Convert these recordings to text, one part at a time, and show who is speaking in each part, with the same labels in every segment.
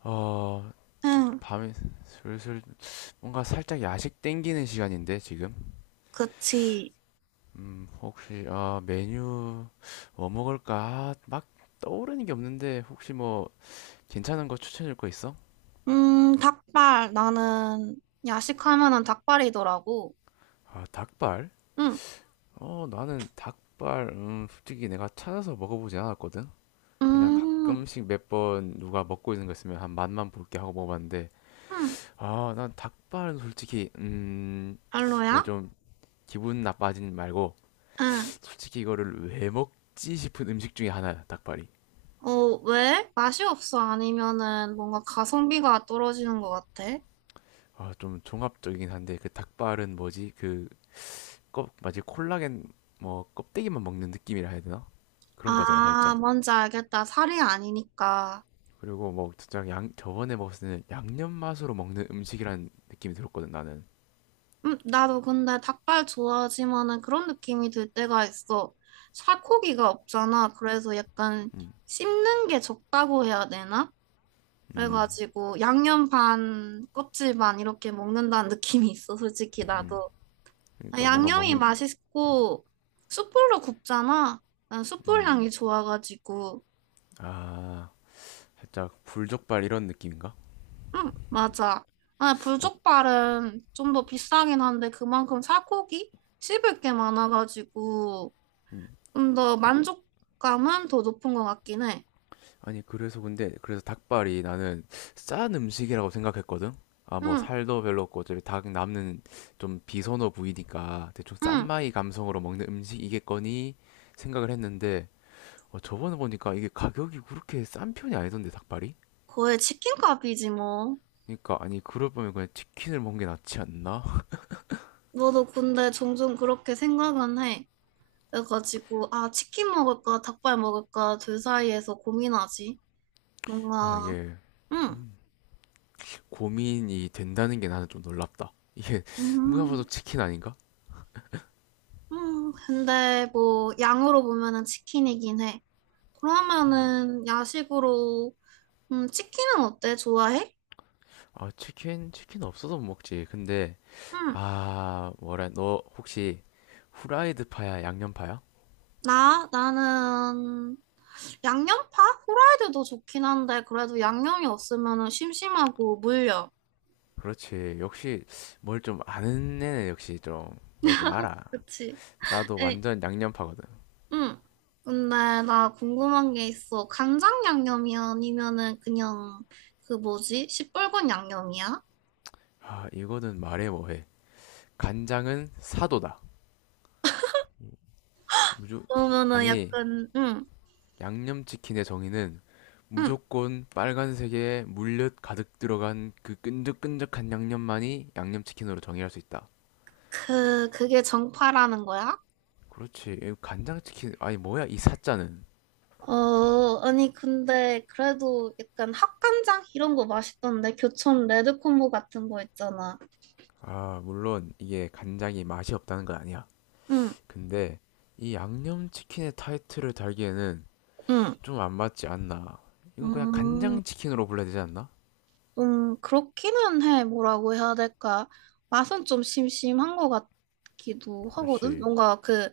Speaker 1: 어,
Speaker 2: 응,
Speaker 1: 밤에 슬슬 뭔가 살짝 야식 땡기는 시간인데 지금.
Speaker 2: 그치.
Speaker 1: 혹시 메뉴 뭐 먹을까? 아, 막 떠오르는 게 없는데 혹시 뭐 괜찮은 거 추천해 줄 거 있어?
Speaker 2: 닭발. 나는 야식하면은 닭발이더라고.
Speaker 1: 아, 닭발?
Speaker 2: 응,
Speaker 1: 나는 닭발 솔직히 내가 찾아서 먹어보지 않았거든. 그냥
Speaker 2: 음,
Speaker 1: 가끔씩 몇 번 누가 먹고 있는 거 있으면 한 맛만 볼게 하고 먹어봤는데
Speaker 2: 응,
Speaker 1: 아, 난 닭발은 솔직히 이거
Speaker 2: 별로야?
Speaker 1: 좀 기분 나빠진 말고
Speaker 2: 응.
Speaker 1: 솔직히 이거를 왜 먹지 싶은 음식 중에 하나야 닭발이.
Speaker 2: 어, 왜? 맛이 없어? 아니면은 뭔가 가성비가 떨어지는 것 같아?
Speaker 1: 아 좀 종합적이긴 한데 그 닭발은 뭐지 그 껍 마치 콜라겐 뭐 껍데기만 먹는 느낌이라 해야 되나 그런 거잖아
Speaker 2: 아,
Speaker 1: 살짝.
Speaker 2: 뭔지 알겠다. 살이 아니니까.
Speaker 1: 그리고 뭐 진짜 양 저번에 먹었을 때는 양념 맛으로 먹는 음식이란 느낌이 들었거든 나는.
Speaker 2: 나도 근데 닭발 좋아하지만은 그런 느낌이 들 때가 있어. 살코기가 없잖아. 그래서 약간
Speaker 1: 음.
Speaker 2: 씹는 게 적다고 해야 되나?
Speaker 1: 음,
Speaker 2: 그래가지고 양념 반, 껍질 반 이렇게 먹는다는 느낌이 있어, 솔직히
Speaker 1: 음.
Speaker 2: 나도. 아,
Speaker 1: 그러니까 뭔가 먹
Speaker 2: 양념이 맛있고 숯불로 굽잖아. 난 숯불
Speaker 1: 음
Speaker 2: 향이 좋아가지고.
Speaker 1: 아 살짝 불족발 이런 느낌인가.
Speaker 2: 응, 맞아. 아,
Speaker 1: 어.
Speaker 2: 불족발은 좀 더 비싸긴 한데 그만큼 살코기 씹을 게 많아가지고
Speaker 1: 음.
Speaker 2: 좀 더 만족감은 더 높은 것 같긴 해.
Speaker 1: 아니 그래서 근데 그래서 닭발이 나는 싼 음식이라고 생각했거든. 아 뭐
Speaker 2: 응,
Speaker 1: 살도 별로 없고 어차피 닭 남는 좀 비선호 부위니까 대충
Speaker 2: 응.
Speaker 1: 싼마이 감성으로 먹는 음식이겠거니 생각을 했는데 저번에 보니까 이게 가격이 그렇게 싼 편이 아니던데 닭발이?
Speaker 2: 거의 치킨값이지 뭐.
Speaker 1: 그러니까 아니 그럴 바면 그냥 치킨을 먹는 게 낫지 않나?
Speaker 2: 너도 근데 종종 그렇게 생각은 해. 그래가지고, 아, 치킨 먹을까, 닭발 먹을까, 둘 사이에서 고민하지.
Speaker 1: 아
Speaker 2: 뭔가,
Speaker 1: 이게
Speaker 2: 응,
Speaker 1: 고민이 된다는 게 나는 좀 놀랍다. 이게 누가 봐도
Speaker 2: 음,
Speaker 1: 치킨 아닌가?
Speaker 2: 음. 근데 뭐, 양으로 보면은 치킨이긴 해. 그러면은, 야식으로, 치킨은 어때? 좋아해?
Speaker 1: 아, 치킨? 치킨 없어서 못 먹지. 근데,
Speaker 2: 응.
Speaker 1: 아, 뭐라, 너 혹시 후라이드 파야, 양념 파야?
Speaker 2: 나, 나는, 양념파? 후라이드도 좋긴 한데, 그래도 양념이 없으면은 심심하고 물려.
Speaker 1: 그렇지. 역시 뭘 좀 아는 애는 역시 좀 뭘 좀 알아.
Speaker 2: 그치?
Speaker 1: 나도
Speaker 2: 에,
Speaker 1: 완전 양념 파거든.
Speaker 2: 응. 근데 나 궁금한 게 있어. 간장 양념이 아니면은 그냥 그 뭐지? 시뻘건 양념이야?
Speaker 1: 아, 이거는 말해 뭐해. 간장은 사도다. 무조,
Speaker 2: 그러면은
Speaker 1: 아니,
Speaker 2: 약간 응.
Speaker 1: 양념 치킨의 정의는
Speaker 2: 응.
Speaker 1: 무조건 빨간색에 물엿 가득 들어간 그 끈적끈적한 양념만이 양념 치킨으로 정의할 수 있다.
Speaker 2: 그게 정파라는 거야?
Speaker 1: 그렇지. 이 간장치킨, 아니, 뭐야, 이 사자는.
Speaker 2: 어, 아니 근데 그래도 약간 합간장 이런 거 맛있던데 교촌 레드콤보 같은 거 있잖아.
Speaker 1: 아, 물론 이게 간장이 맛이 없다는 건 아니야.
Speaker 2: 응.
Speaker 1: 근데 이 양념치킨의 타이틀을 달기에는
Speaker 2: 응.
Speaker 1: 좀 안 맞지 않나. 이건 그냥
Speaker 2: 음.
Speaker 1: 간장치킨으로 불러야 되지 않나?
Speaker 2: 좀 그렇기는 해. 뭐라고 해야 될까? 맛은 좀 심심한 것 같기도 하거든.
Speaker 1: 그렇지.
Speaker 2: 뭔가 그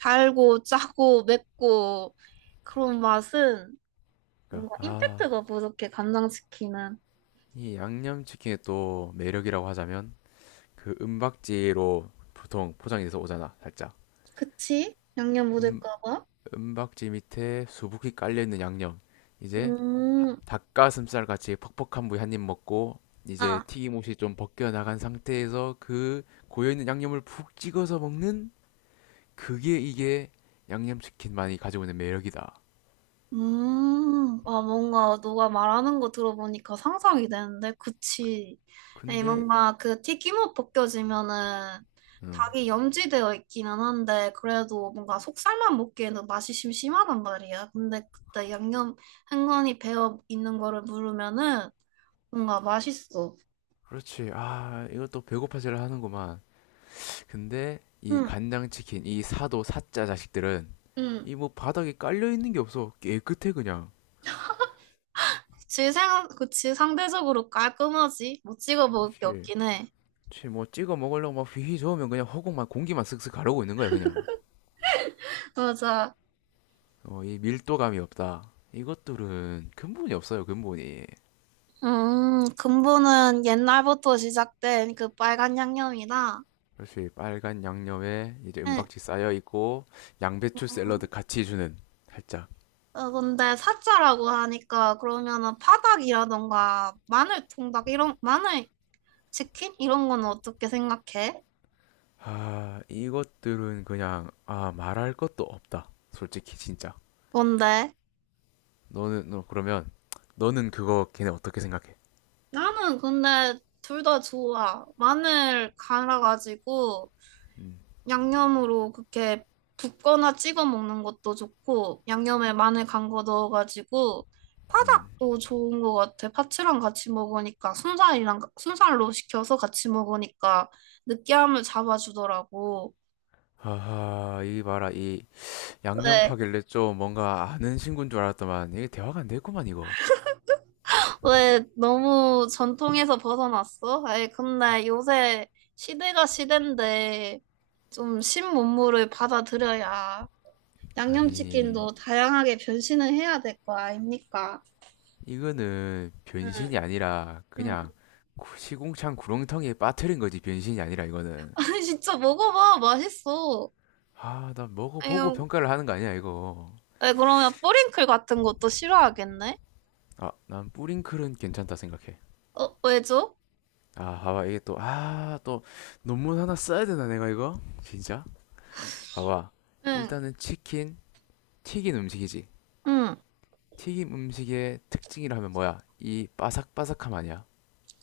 Speaker 2: 달고 짜고 맵고 그런 맛은
Speaker 1: 그러니까,
Speaker 2: 뭔가
Speaker 1: 아,
Speaker 2: 임팩트가 부족해. 간장치킨은.
Speaker 1: 이 양념치킨의 또 매력이라고 하자면 그 은박지로 보통 포장이 돼서 오잖아, 살짝.
Speaker 2: 그치? 양념
Speaker 1: 음,
Speaker 2: 묻을까 봐.
Speaker 1: 은박지 밑에 수북히 깔려있는 양념. 이제
Speaker 2: 음.
Speaker 1: 닭가슴살 같이 퍽퍽한 부위 한입 먹고 이제
Speaker 2: 아,
Speaker 1: 튀김옷이 좀 벗겨나간 상태에서 그 고여있는 양념을 푹 찍어서 먹는 그게 이게 양념치킨만이 가지고 있는 매력이다.
Speaker 2: 아, 뭔가 너가 말하는 거 들어보니까 상상이 되는데, 그치. 에
Speaker 1: 근데
Speaker 2: 뭔가 그 튀김옷 벗겨지면은
Speaker 1: 음,
Speaker 2: 닭이 염지되어 있기는 한데, 그래도 뭔가 속살만 먹기에는 맛이 심심하단 말이야. 근데 그때 양념 흥건히 배어 있는 거를 누르면은 뭔가 맛있어.
Speaker 1: 그렇지. 아, 이것도 배고파지를 하는구만. 근데 이
Speaker 2: 응,
Speaker 1: 간장치킨, 이 사도 사짜 자식들은
Speaker 2: 응.
Speaker 1: 이 뭐 바닥에 깔려있는 게 없어. 깨끗해 그냥.
Speaker 2: 그치, 그치, 상대적으로 깔끔하지. 못 찍어 먹을 게
Speaker 1: 그렇지.
Speaker 2: 없긴 해.
Speaker 1: 그치, 뭐 찍어 먹으려고 막 휘휘 저으면 그냥 허공만 공기만 슥슥 가르고 있는 거야 그냥.
Speaker 2: 맞아.
Speaker 1: 이 밀도감이 없다 이것들은 근본이 없어요 근본이.
Speaker 2: 근본은 옛날부터 시작된 그 빨간 양념이다.
Speaker 1: 역시 빨간 양념에 이제
Speaker 2: 응.
Speaker 1: 은박지 쌓여 있고 양배추 샐러드
Speaker 2: 음,
Speaker 1: 같이 주는 살짝
Speaker 2: 어, 근데 사자라고 하니까 그러면은 파닭이라던가 마늘 통닭 이런 마늘 치킨 이런 건 어떻게 생각해?
Speaker 1: 아 이것들은 그냥 아 말할 것도 없다 솔직히 진짜.
Speaker 2: 뭔데?
Speaker 1: 너는 너 그러면 너는 그거 걔네 어떻게 생각해?
Speaker 2: 나는 근데 둘 다 좋아. 마늘 갈아가지고
Speaker 1: 음.
Speaker 2: 양념으로 그렇게 붓거나 찍어 먹는 것도 좋고 양념에 마늘 간 거 넣어가지고
Speaker 1: 음.
Speaker 2: 파닭도 좋은 것 같아. 파츠랑 같이 먹으니까 순살이랑 순살로 시켜서 같이 먹으니까 느끼함을 잡아주더라고.
Speaker 1: 하하 이 봐라 이 양념
Speaker 2: 왜,
Speaker 1: 파길래 좀 뭔가 아는 친구인 줄 알았더만 이게 대화가 안 됐구만 이거.
Speaker 2: 왜 너무 전통에서 벗어났어? 아니, 근데 요새 시대가 시대인데 좀 신문물을 받아들여야
Speaker 1: 아니,
Speaker 2: 양념치킨도 다양하게 변신을 해야 될 거 아닙니까?
Speaker 1: 이거는
Speaker 2: 응,
Speaker 1: 변신이 아니라
Speaker 2: 응.
Speaker 1: 그냥 시궁창 구렁텅이에 빠뜨린 거지, 변신이 아니라 이거는.
Speaker 2: 진짜 먹어봐. 맛있어.
Speaker 1: 아, 난 먹어보고
Speaker 2: 아유,
Speaker 1: 평가를 하는 거 아니야, 이거.
Speaker 2: 왜 그러면 뿌링클 같은 것도 싫어하겠네?
Speaker 1: 아, 난 뿌링클은 괜찮다 생각해.
Speaker 2: 어, 왜죠?
Speaker 1: 아, 봐봐, 이게 또 논문 하나 써야 되나, 내가 이거? 진짜? 봐봐.
Speaker 2: 응,
Speaker 1: 일단은 치킨, 튀긴 음식이지.
Speaker 2: 응,
Speaker 1: 튀김 음식의 특징이라면 뭐야? 이 바삭바삭함 아니야?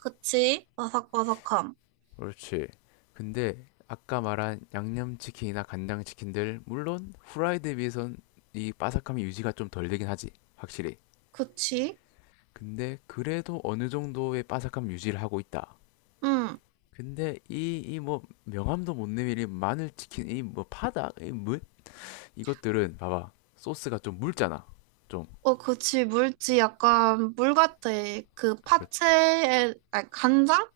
Speaker 2: 그치. 바삭바삭함.
Speaker 1: 그렇지. 근데 아까 말한 양념치킨이나 간장치킨들 물론 후라이드에 비해선 이 바삭함이 유지가 좀 덜 되긴 하지. 확실히.
Speaker 2: 그치.
Speaker 1: 근데 그래도 어느 정도의 바삭함 유지를 하고 있다.
Speaker 2: 응.
Speaker 1: 근데 이 뭐 명함도 못 내밀이 마늘치킨 이 뭐 파다 이뭐 이것들은 봐봐 소스가 좀 묽잖아. 좀.
Speaker 2: 어, 그치. 물지 약간 물 같아. 그
Speaker 1: 그렇지.
Speaker 2: 파채에, 아니, 간장?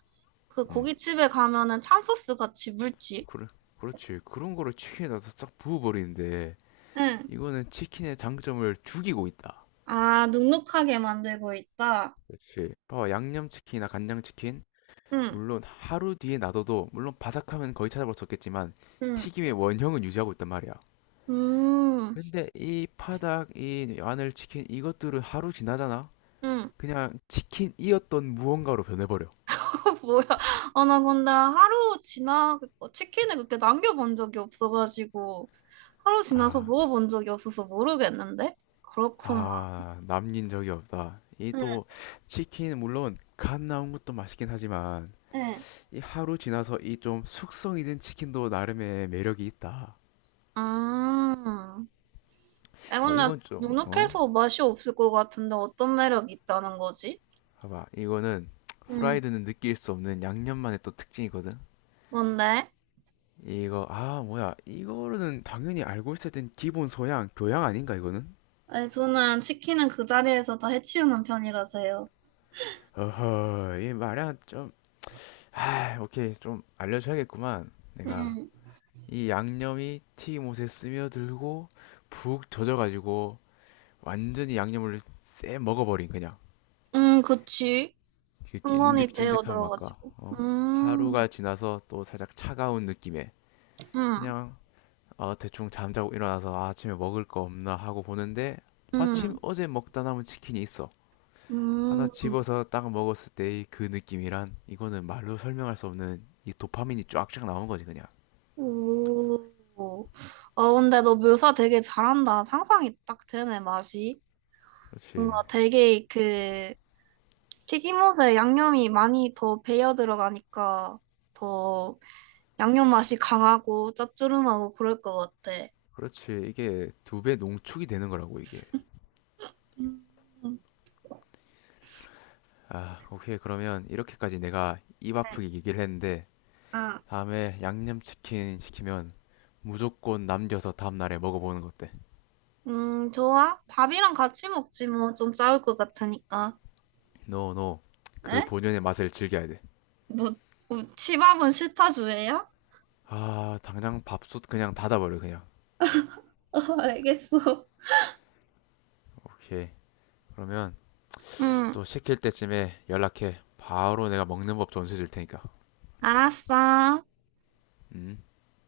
Speaker 2: 그
Speaker 1: 음
Speaker 2: 고깃집에 가면은 참소스 같이 물지.
Speaker 1: 그래 그렇지. 그런 거를 치킨에 넣어서 싹 부어버리는데
Speaker 2: 응.
Speaker 1: 이거는 치킨의 장점을 죽이고 있다.
Speaker 2: 아, 눅눅하게 만들고 있다.
Speaker 1: 그렇지. 봐 양념치킨이나 간장치킨,
Speaker 2: 응,
Speaker 1: 물론 하루 뒤에 놔둬도, 물론 바삭하면 거의 찾아볼 수 없겠지만
Speaker 2: 응,
Speaker 1: 튀김의 원형은 유지하고 있단 말이야.
Speaker 2: 음,
Speaker 1: 근데 이 파닭, 이 마늘치킨, 이것들은 하루 지나잖아?
Speaker 2: 응.
Speaker 1: 그냥 치킨이었던 무언가로 변해버려.
Speaker 2: 뭐야? 아, 나 근데 하루 지나 치킨을 그렇게 남겨본 적이 없어가지고 하루 지나서
Speaker 1: 아,
Speaker 2: 먹어본 적이 없어서 모르겠는데? 그렇구만.
Speaker 1: 아, 남긴 적이 없다. 이
Speaker 2: 응,
Speaker 1: 또, 치킨, 물론, 간 나온 것도 맛있긴 하지만,
Speaker 2: 응.
Speaker 1: 이 하루 지나서 이 좀 숙성이 된 치킨도 나름의 매력이 있다.
Speaker 2: 아, 아,
Speaker 1: 어,
Speaker 2: 근데
Speaker 1: 이건 좀, 어?
Speaker 2: 눅눅해서 맛이 없을 것 같은데 어떤 매력이 있다는 거지?
Speaker 1: 봐봐 이거는
Speaker 2: 응.
Speaker 1: 후라이드는 느낄 수 없는 양념만의 또 특징이거든.
Speaker 2: 뭔데?
Speaker 1: 이거 아 뭐야 이거는 당연히 알고 있어야 된 기본 소양 교양 아닌가 이거는.
Speaker 2: 아니, 저는 치킨은 그 자리에서 다 해치우는 편이라서요.
Speaker 1: 어허 이 말이야 좀아 오케이 좀 알려줘야겠구만 내가.
Speaker 2: 응.
Speaker 1: 이 양념이 튀김옷에 스며들고 푹 젖어가지고 완전히 양념을 쎄 먹어버린 그냥
Speaker 2: 응, 그치.
Speaker 1: 그
Speaker 2: 은근히 배어
Speaker 1: 찐득찐득한 맛과
Speaker 2: 들어가지고.
Speaker 1: 하루가
Speaker 2: 음,
Speaker 1: 지나서 또 살짝 차가운 느낌의
Speaker 2: 응,
Speaker 1: 그냥 아, 대충 잠자고 일어나서 아, 아침에 먹을 거 없나 하고 보는데 마침
Speaker 2: 응,
Speaker 1: 어제 먹다 남은 치킨이 있어. 하나
Speaker 2: 음.
Speaker 1: 집어서 딱 먹었을 때의 그 느낌이란 이거는 말로 설명할 수 없는 이 도파민이 쫙쫙 나오는 거지 그냥.
Speaker 2: 오. 아 근데 너 묘사 되게 잘한다. 상상이 딱 되네, 맛이.
Speaker 1: 그렇지.
Speaker 2: 뭔가 되게 그 튀김옷에 양념이 많이 더 배어 들어가니까 더 양념 맛이 강하고 짭조름하고 그럴 것 같아.
Speaker 1: 그렇지. 이게 두 배 농축이 되는 거라고 이게.
Speaker 2: 음.
Speaker 1: 아, 오케이. 그러면 이렇게까지 내가 입
Speaker 2: 네.
Speaker 1: 아프게 얘기를 했는데
Speaker 2: 아,
Speaker 1: 다음에 양념치킨 시키면 무조건 남겨서 다음날에 먹어보는 것 어때?
Speaker 2: 좋아. 밥이랑 같이 먹지 뭐 좀 짜울 것 같으니까.
Speaker 1: 노노. 그
Speaker 2: 에?
Speaker 1: 본연의 맛을 즐겨야 돼.
Speaker 2: 뭐, 뭐 치밥은 싫다 주예요?
Speaker 1: 아, 당장 밥솥 그냥 닫아버려, 그냥.
Speaker 2: 어, 알겠어.
Speaker 1: 오케이. 그러면
Speaker 2: 응,
Speaker 1: 또 시킬 때쯤에 연락해. 바로 내가 먹는 법 전수해 줄 테니까.
Speaker 2: 알았어.
Speaker 1: 음.